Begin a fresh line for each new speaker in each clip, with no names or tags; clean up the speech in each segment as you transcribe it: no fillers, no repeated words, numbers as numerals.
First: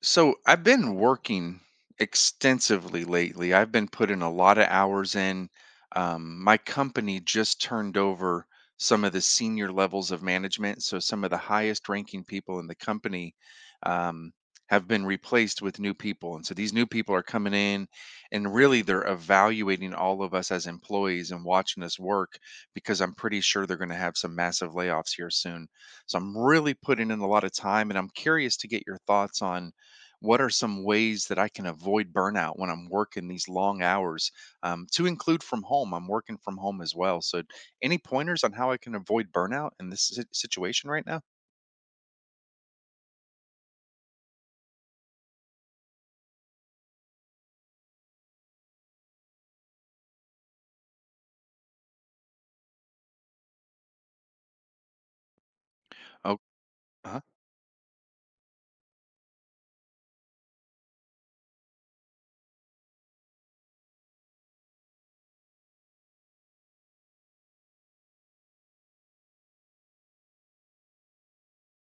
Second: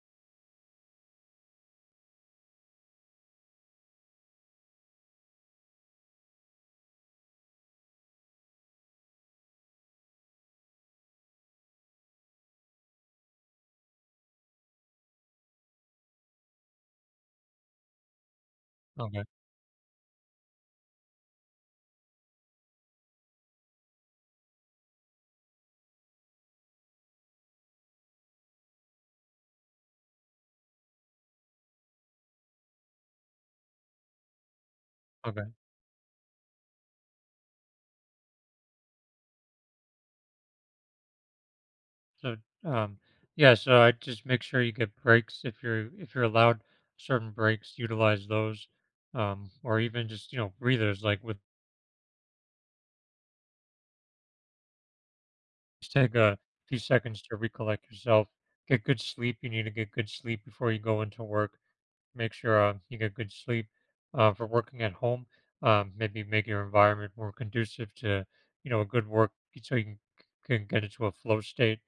So I've been working extensively lately. I've been putting a lot of hours in. My company just turned over some of the senior levels of management. So some of the highest ranking people in the company um, have been replaced with new people. And so these new people are coming in and really they're
Okay.
evaluating all of us as employees and watching us work because I'm pretty sure they're going to have some massive layoffs here soon. So I'm really putting in a lot of time and I'm curious to get your thoughts on what are some ways that I can avoid burnout when I'm working these long hours? To include
Okay.
from home, I'm working from home as well. So, any pointers on how I can avoid burnout in this situation right now?
So, um, yeah, so I just make sure you get breaks. If you're allowed certain breaks, utilize those, or even just breathers. Like with just take a
Oh,
few
uh
seconds to recollect yourself, get good sleep. You need to get good sleep before you go into work. Make sure you get good sleep. For working at home, maybe make your environment more conducive to a good work, so you can get into a flow state,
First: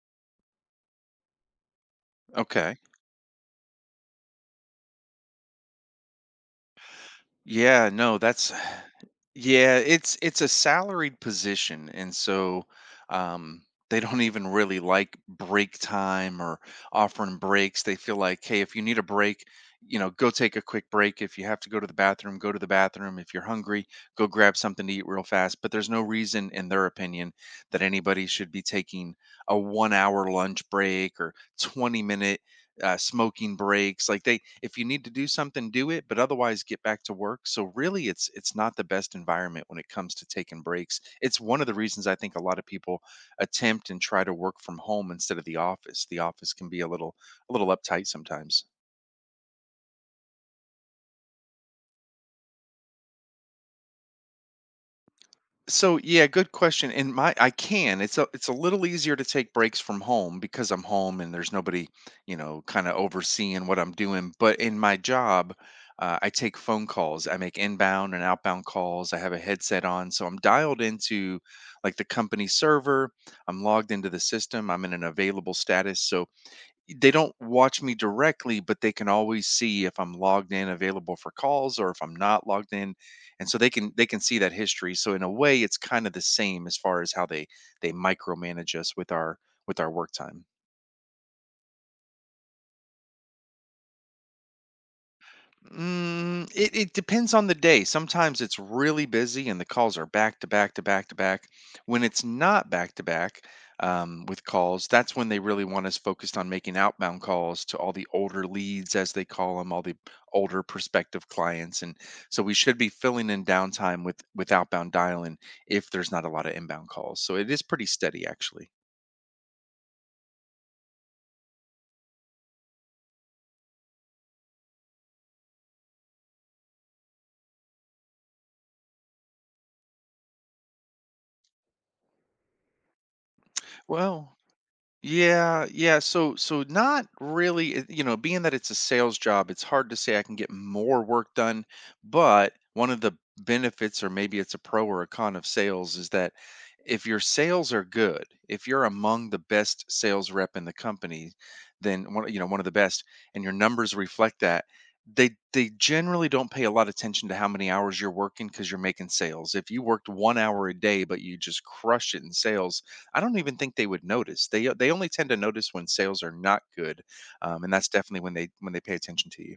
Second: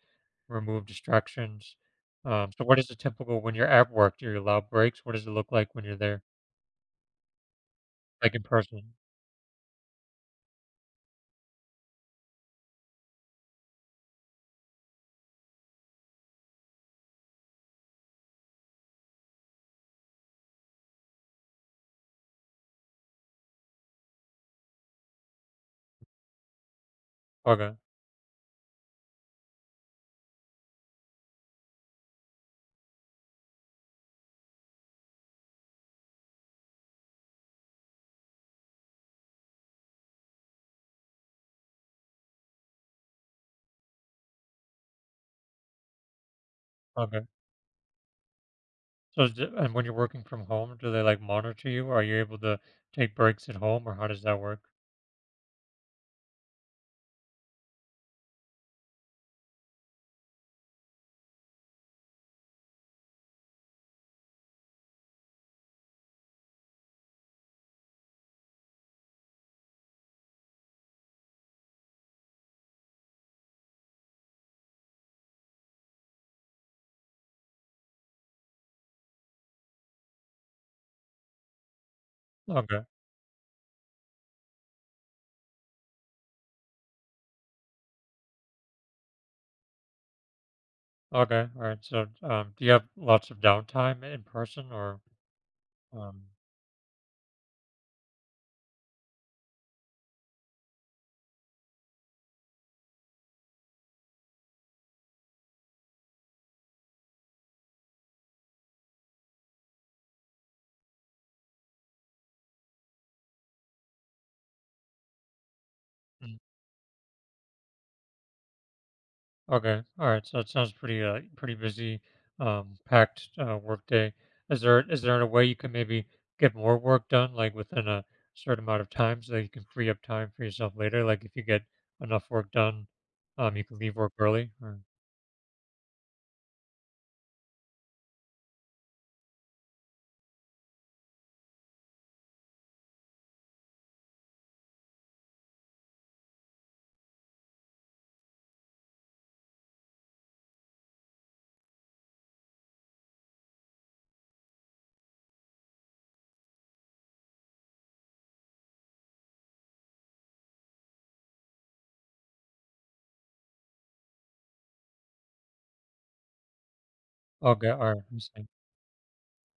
remove distractions. So what
okay.
is the typical when you're at work? Do you allow breaks? What does it look like when you're there,
Yeah, no,
like in
that's
person?
yeah, it's a salaried position, and so um, they don't even really like break time or offering breaks. They feel like, hey, if you need a break, you know, go take a quick break. If you have to go to the bathroom, go to the bathroom. If you're hungry, go grab something to eat real fast. But there's no reason, in their opinion,
Okay,
that anybody should be taking a one-hour lunch break or 20-minute smoking breaks. Like they, if you need to do something, do it, but otherwise get back to work. So really, it's not the best environment when it comes to taking breaks. It's one of the reasons I think a lot of people attempt and try to work from home instead of the office. The office can be
okay.
a little uptight sometimes.
So is it- and when you're working from home, do they like monitor you? Are you able to take breaks at home, or how does that work?
So yeah, good question. And my I can. It's a little easier to take breaks from home because I'm home and there's nobody, you know, kind of overseeing what I'm doing. But in my job, I take phone calls. I make inbound and outbound calls. I have a headset on, so I'm dialed into like the company server. I'm logged into the system. I'm in an available status. So they don't watch me directly, but they can always see if I'm logged in, available for calls, or if I'm not logged
Okay,
in, and so they can see that history. So in a way, it's kind of the same as far as how they micromanage us with our work time.
okay, all right. So do you have lots of downtime in person, or um,
Mm, it depends on the day. Sometimes it's really busy and the calls are back to back to back to back. When it's not back to back with calls, that's when they really want us focused on making outbound calls to all the older leads, as they call them, all the older prospective clients. And so we should be filling in downtime with outbound dialing if there's not a lot of inbound calls. So it is pretty steady, actually.
okay. All right. So it sounds pretty pretty busy, packed work day. Is there a way you can maybe get more work done like within a certain amount of time so that you can free up time for yourself later? Like if you get enough work done, you can leave work
Well,
early. Or
yeah, yeah. So, so not really, you know, being that it's a sales job, it's hard to say I can get more work done. But one of the benefits, or maybe it's a pro or a con of sales, is that if your sales are good, if you're among the best sales rep in the company, then one, you know, one of the best, and your numbers reflect that, they generally don't pay a lot of attention to how many hours you're working because you're making sales. If you worked 1 hour a day, but you just crush it in sales, I don't even think they would notice. They only tend to notice when sales are not good,
okay.
and
All
that's
right. I'm
definitely
saying.
when they pay attention to you.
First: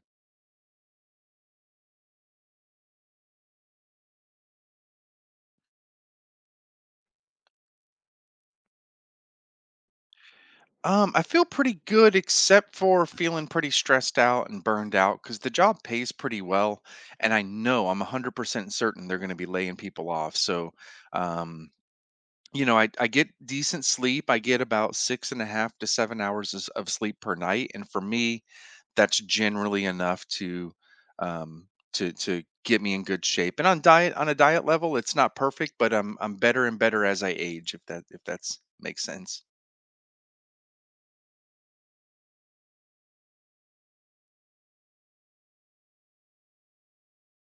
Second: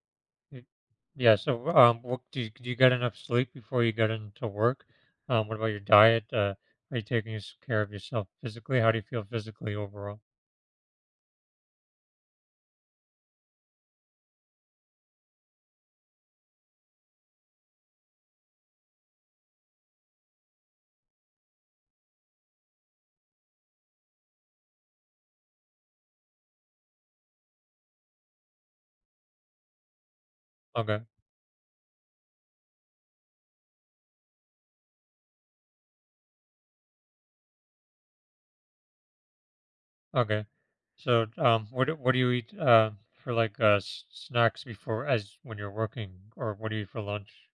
Y- Yeah. So what do you get enough sleep before you get into work? What about your diet? Are you taking care of yourself physically? How do you feel physically overall?
I feel pretty good, except for feeling pretty stressed out and burned out because the job pays pretty well, and I know I'm 100% certain they're going to be laying people off. So, um, you know, I get decent sleep. I get about six and a half to 7 hours of sleep per night, and for me, that's generally enough to
Okay.
um, to get me in good shape. And on a diet level, it's not perfect, but I'm better and better as I age. If that if that's makes sense.
Okay. What what do you eat for like snacks before as when you're working, or what do you eat for lunch?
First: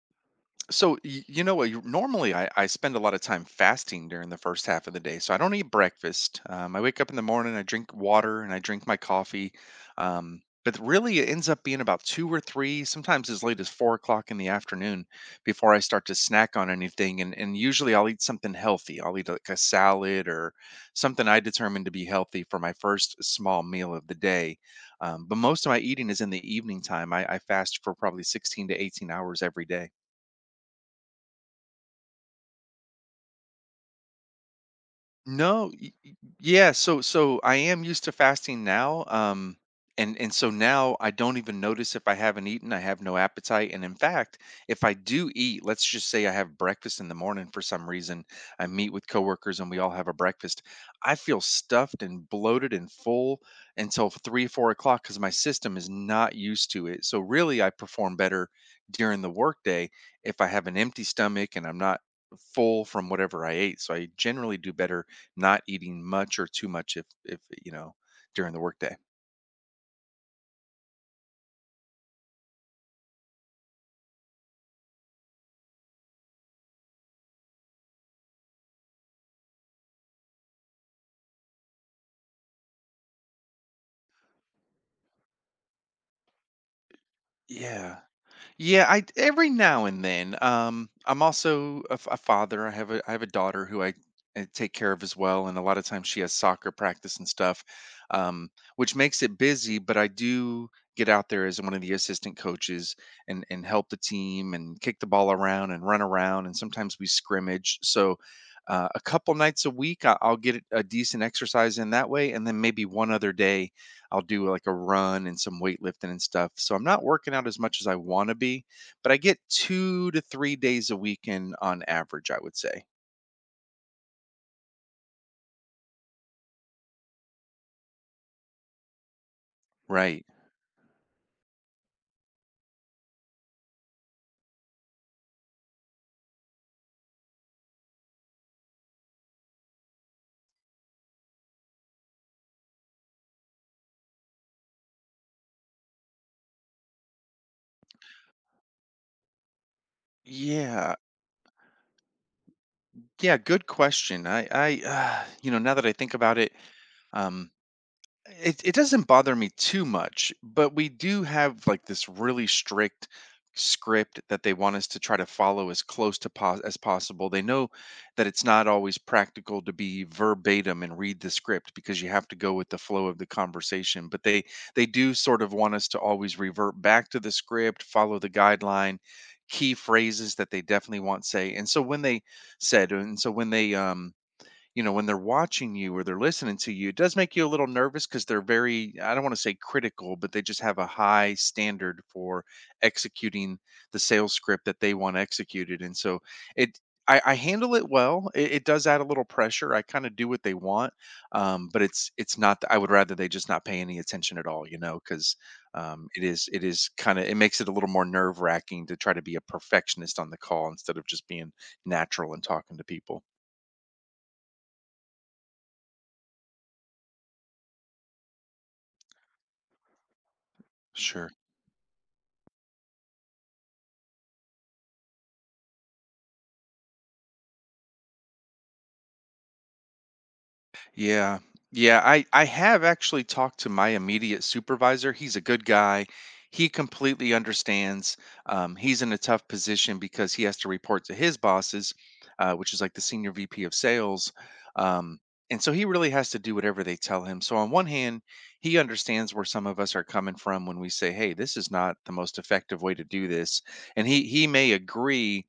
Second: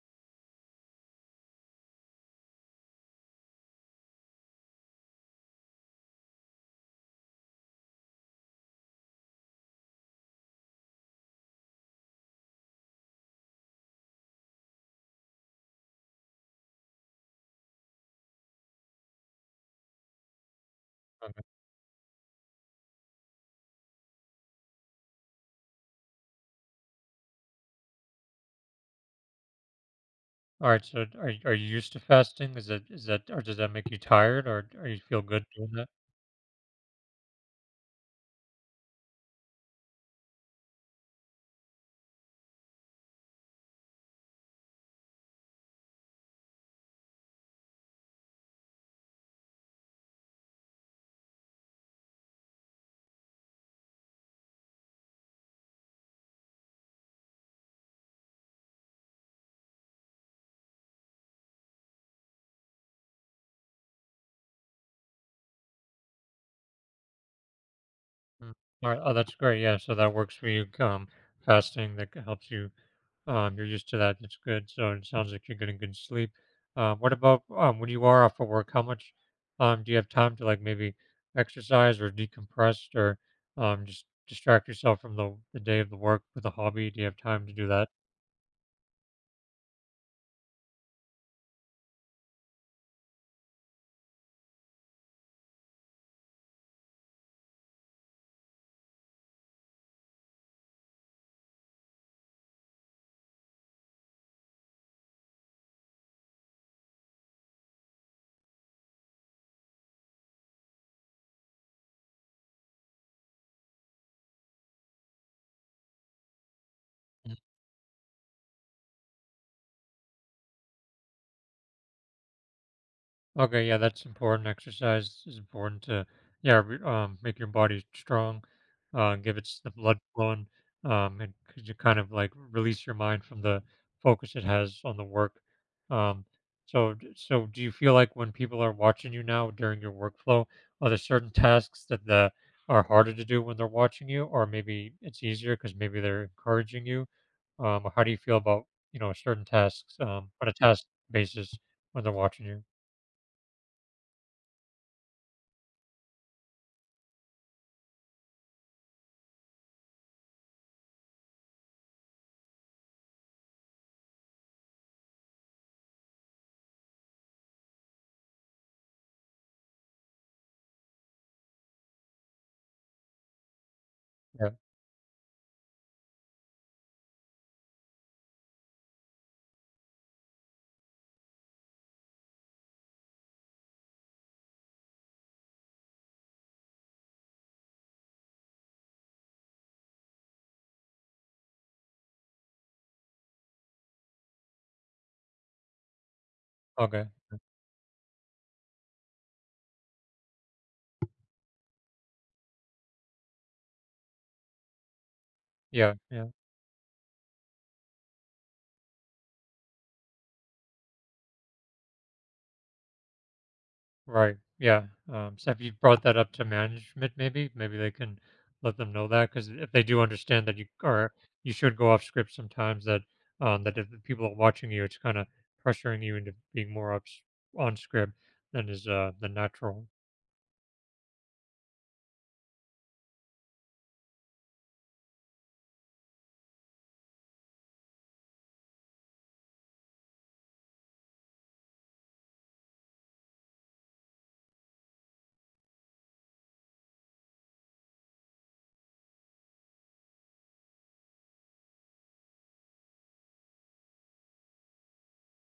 So you know what? Normally, I spend a lot of time fasting during the first half of the day, so I don't eat breakfast. I wake up in the morning, I drink water, and I drink my coffee. But really, it ends up being about two or three, sometimes as late as 4 o'clock in the afternoon, before I start to snack on anything. And usually, I'll eat something healthy. I'll eat like a salad or something I
Okay.
determine to be healthy for my first small meal of the day. But most of my eating is in the evening time. I fast for probably 16 to 18 hours every day.
All right. So, are are you used to fasting? Is that or does that make you tired, or you feel good doing
No,
that?
yeah, so I am used to fasting now, and so now I don't even notice if I haven't eaten. I have no appetite, and in fact, if I do eat, let's just say I have breakfast in the morning for some reason. I meet with coworkers and we all have a breakfast. I feel stuffed and bloated and full until three, 4 o'clock because my system is not used to it. So really, I perform better during the workday if I have an empty stomach and I'm not full from whatever I ate. So I generally do better not eating much or too much, if you know,
Mm.
during the
All
workday.
right. Oh, that's great. Yeah. So that works for you. Fasting that helps you. You're used to that. That's good. So it sounds like you're getting good sleep. What about when you are off of work? How much do you have time to like maybe exercise or decompress or just distract yourself from the day of the work with a hobby? Do you have time to do that?
Yeah. Yeah, I every now and then. I'm also a father. I have a daughter who I, take care of as well, and a lot of times she has soccer practice and stuff, um, which makes it busy. But I do get out there as one of the assistant coaches and help the team and kick the ball around and run around, and sometimes we scrimmage. So. A couple nights a week, I'll get a decent exercise in that way, and then maybe one other day I'll do like a run and some weightlifting and stuff. So I'm not working out as much as I want to be, but I get 2 to 3 days a week in on average, I would say.
Okay, yeah, that's important. Exercise is important to, yeah, make your body strong, give it the blood
Right.
flowing, and could you kind of like release your mind from the focus it has on the work. Um, so do you feel like when people are watching you now during your workflow, are there certain tasks that the are harder to do when they're watching you, or maybe it's easier because maybe they're encouraging you? Or how do you feel about, certain tasks, on a task
Yeah.
basis when they're watching you?
Yeah, good question. I, you know, now that I think about it, um, it doesn't bother me too much, but we do have, like, this really strict script that they want us to try to follow as close to pos as possible. They know that it's not always practical to be verbatim and read the script because you have to go with the flow of the conversation, but
Yeah.
they do sort of want us to always revert back to the script, follow the guideline, key phrases that they definitely want say, and so when they said and so when they, you know, when they're watching you or they're listening to you, it does make you a little nervous because they're very, I don't want to say critical, but they just have a high standard for executing the sales script that they want executed. And so it,
Okay.
I handle it well. It does add a little pressure. I kind of do what they want, but it's not. I would rather they just not pay any attention at all, you know, because
Yeah. Yeah.
it is kind of it makes it a little more nerve wracking to try to be a perfectionist on the call instead of just being natural and talking to people.
Right. Yeah. So have you brought that up to management? Maybe they can let them know that, because if they do understand that you are,
Sure.
you should go off script sometimes. That that if the people are watching you, it's kind of pressuring you into being more up on script than is the natural.
Yeah. Yeah, I have actually talked to my immediate supervisor. He's a good guy. He completely understands. He's in a tough position because he has to report to his bosses, which is like the senior VP of sales. Um, and so he really has to do whatever they tell him. So on one hand, he understands where some of us are coming from when we say, "Hey, this is not the most effective way to do this," and he may agree,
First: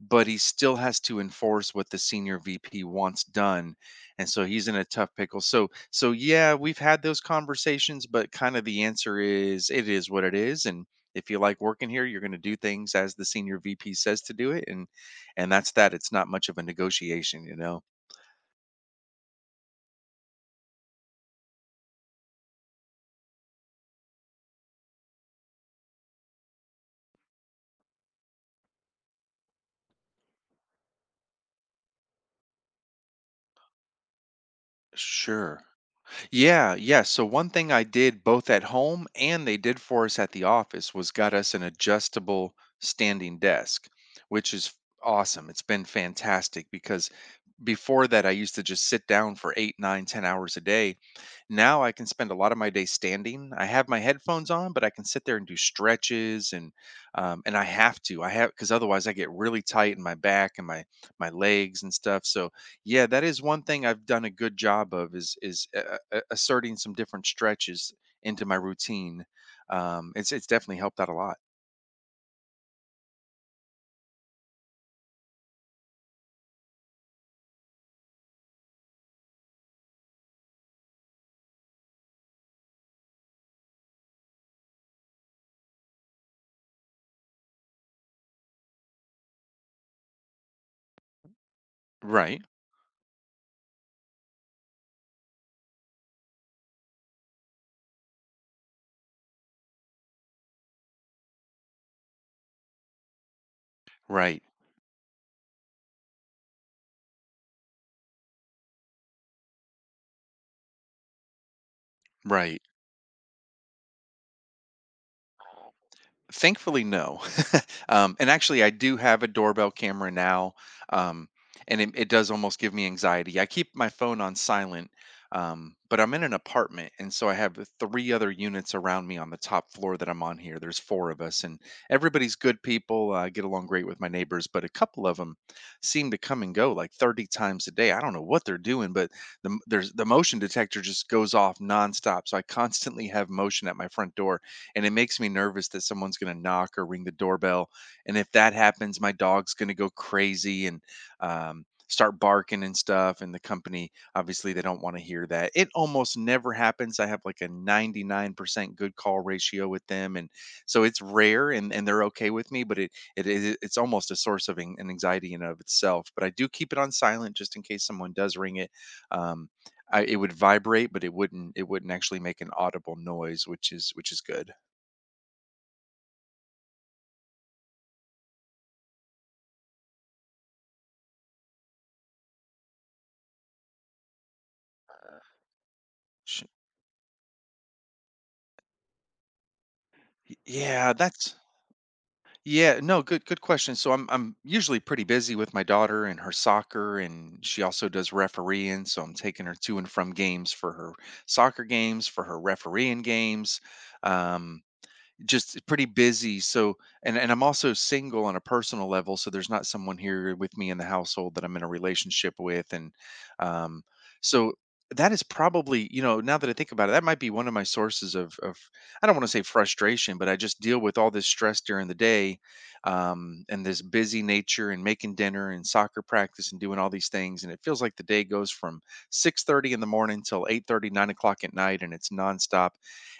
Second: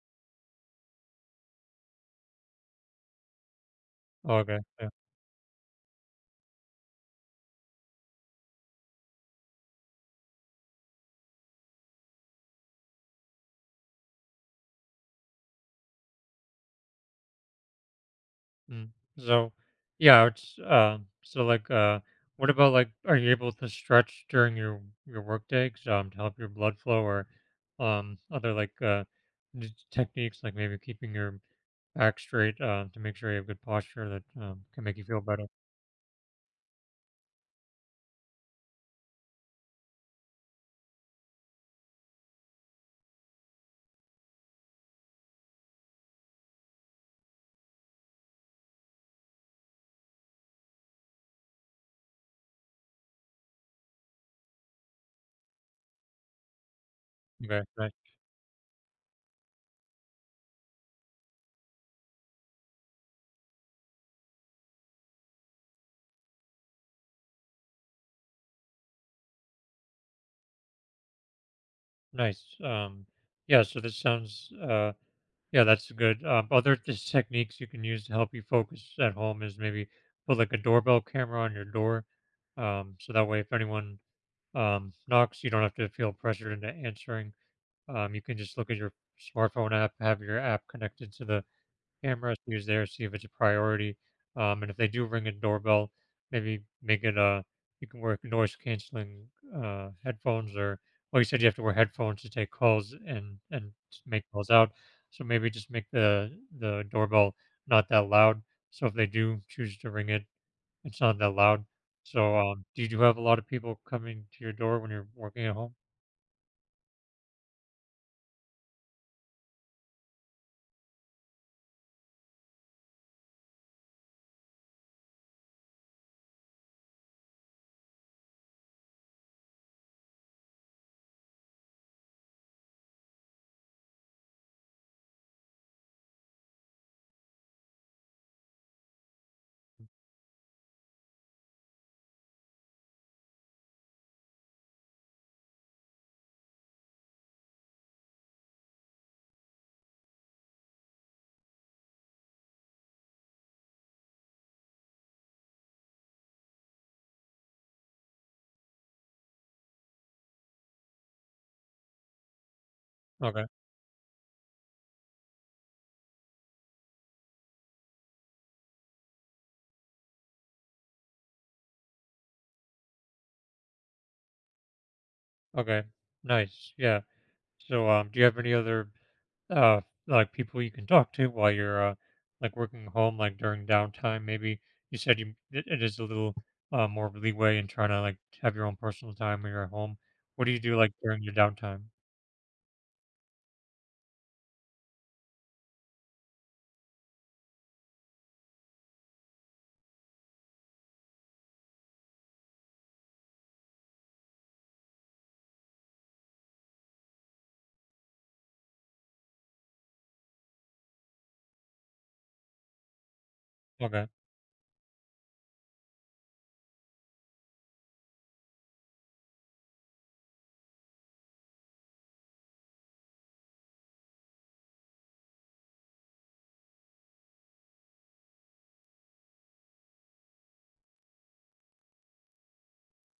but he still has to enforce what the senior VP wants done, and so
Okay.
he's in a tough pickle. So yeah, we've had those conversations, but kind of the answer is it is what it is. And if you like working here, you're going to do things as the senior VP says to do it, and that's that. It's not much of a negotiation, you know.
Mm. So, yeah, it's what about like, are you able to stretch during your workday to help your blood flow or um, other like uh, techniques like maybe keeping your back straight to make sure you have good posture that can make you feel better.
Sure. Yeah, yeah. So one thing I did both at home and they did for us at the office was got us an adjustable standing desk, which is awesome. It's been fantastic because before that I used to just sit down for 8 9 10 hours a day. Now I can spend a lot of my day standing. I have my headphones on, but I can sit there and do stretches and um, and
Okay,
i have to i have because otherwise I get really tight in my back and my legs and stuff. So yeah, that is one thing I've done a good job of is asserting some different stretches into my routine. It's definitely helped out a lot.
nice. Yeah, so this sounds yeah, that's good. Other just techniques you can use to help you focus at home is maybe put like a doorbell camera on your door. So that way, if anyone knocks. You don't have to feel pressured into answering. You can just look at your smartphone app, have your app connected to the camera, so
Right.
use there, see if it's a priority. And if they do ring a doorbell, maybe make it a you can wear noise canceling headphones or well, you said you have to wear headphones to take calls and to make
Right.
calls out. So maybe just make the doorbell not that loud. So if they do choose to ring it, it's not that loud. So,
Right.
did you have a lot of people coming to your door when you're working at home?
Thankfully, no. And actually, I do have a doorbell camera now, um, and it does almost give me anxiety. I keep my phone on silent, but I'm in an apartment, and so I have three other units around me on the top floor that I'm on here. There's four of us, and everybody's good people. I get along great with my neighbors, but a couple of them seem to come and go like 30 times a day. I don't know what they're doing, but there's the motion detector just goes off nonstop. So I constantly have motion at my front door, and it makes me nervous that someone's going to knock or ring the doorbell. And if that happens, my dog's going to go crazy and start barking and stuff. And the company, obviously, they don't want to hear that. It almost never happens. I have like a 99% good call ratio with them. And so it's rare, and they're okay with me, but it, it
Okay.
is it's almost a source of an anxiety in and of itself. But I do keep it on silent just in case someone does ring it. Um, it would vibrate, but it wouldn't. It wouldn't actually make an audible noise, which is good.
Okay. Nice. Yeah. So, do you have any other uh like people you can talk to while you're like working home, like during downtime? Maybe you said you it, it is a little
Sh—
more leeway in trying to like have your own personal time when you're at home. What do you do like
Yeah,
during your
that's
downtime?
yeah, no, Good question. So I'm usually pretty busy with my daughter and her soccer, and she also does refereeing, so I'm taking her to and from games for her soccer games, for her refereeing games. Um just pretty busy. So, and I'm also single on a personal level, so there's not someone here with me in the household that I'm in a relationship with, and um,
Okay.
so that is probably, you know, now that I think about it, that might be one of my sources of I don't want to say frustration, but I just deal with all this stress during the day, and this busy nature, and making dinner, and soccer practice, and doing all these things, and it feels like the day goes from 6:30 in the morning till 8:30, 9 o'clock at night, and it's nonstop.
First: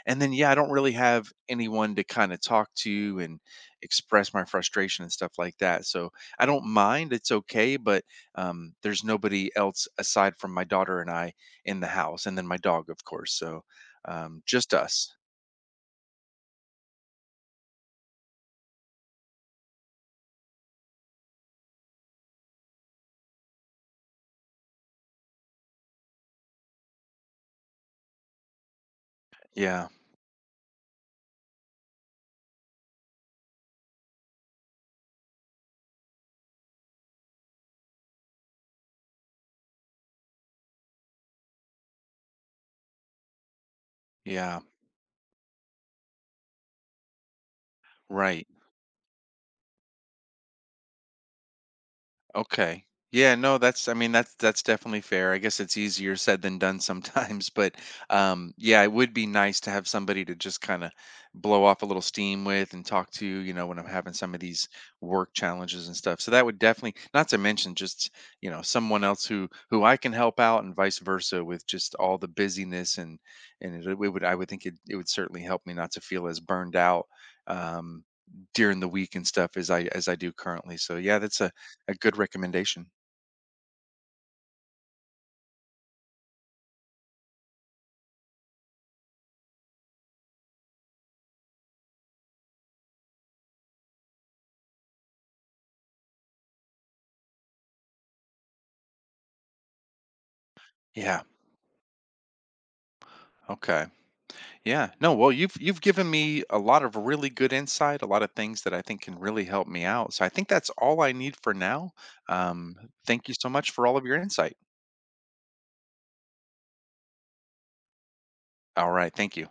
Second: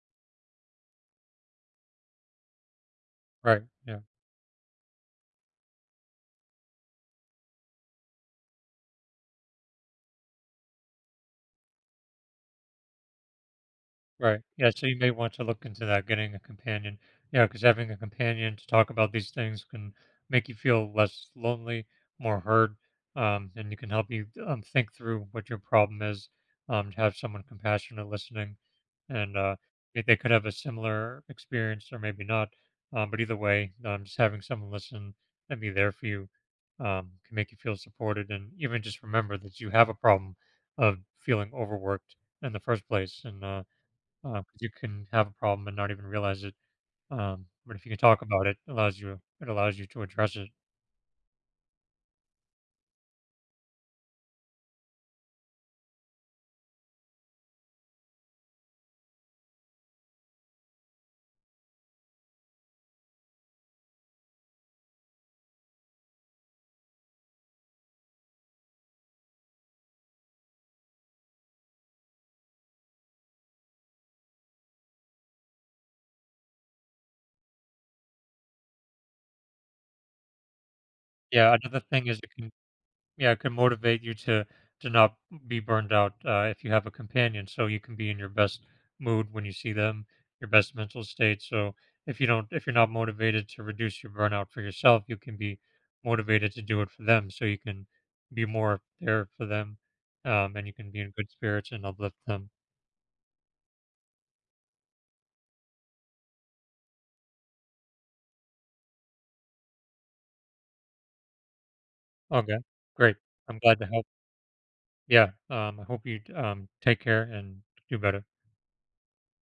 And then yeah, I don't really have anyone to kind of talk to and
Right. Yeah.
express my frustration and stuff like that. So I don't mind. It's okay. But there's nobody else aside from my daughter and I in the house. And then my dog, of course. So
Right. Yeah.
just
So you may
us.
want to look into that, getting a companion. Yeah, because having a companion to talk about these things can make you feel less lonely, more heard, and you can help you think through what your problem is. To have someone compassionate listening, and
Yeah.
they could have a similar experience or maybe not. But either way, just having someone listen and be there for you can make you feel supported, and even just remember that you have a problem of feeling overworked in the first place, and 'cause
Yeah.
you can have a problem and not even realize it. But if you can talk
Right.
about it, it allows you to address it.
Okay. Yeah, no, that's I mean that's definitely fair. I guess it's easier said than done sometimes, but yeah, it would be nice to have somebody to just kind of blow off a little steam with and talk to, you know, when I'm having some of these work challenges and stuff. So that would definitely — not to mention just, you know, someone else who I can help out and vice versa with just all the busyness and it would I would think it would certainly help me not to feel as burned out um during the week and stuff as I do currently. So yeah, that's
Yeah, another
a
thing
good
is it can
recommendation.
yeah, it can motivate you to not be burned out if you have a companion, so you can be in your best mood when you see them, your best mental state. So if you don't if you're not motivated to reduce your burnout for yourself, you can be motivated to do it for them, so you can be more there for them, and you can be in
Yeah.
good spirits and uplift them.
Okay. Yeah. No, well, you've given me a lot of really good insight, a lot of things that I think can really help me out. So I think that's all I need for now.
Okay,
Um,
great.
thank you so
I'm
much
glad to
for all of
help.
your insight.
Yeah. I hope you take care and do better.
All right. Thank you.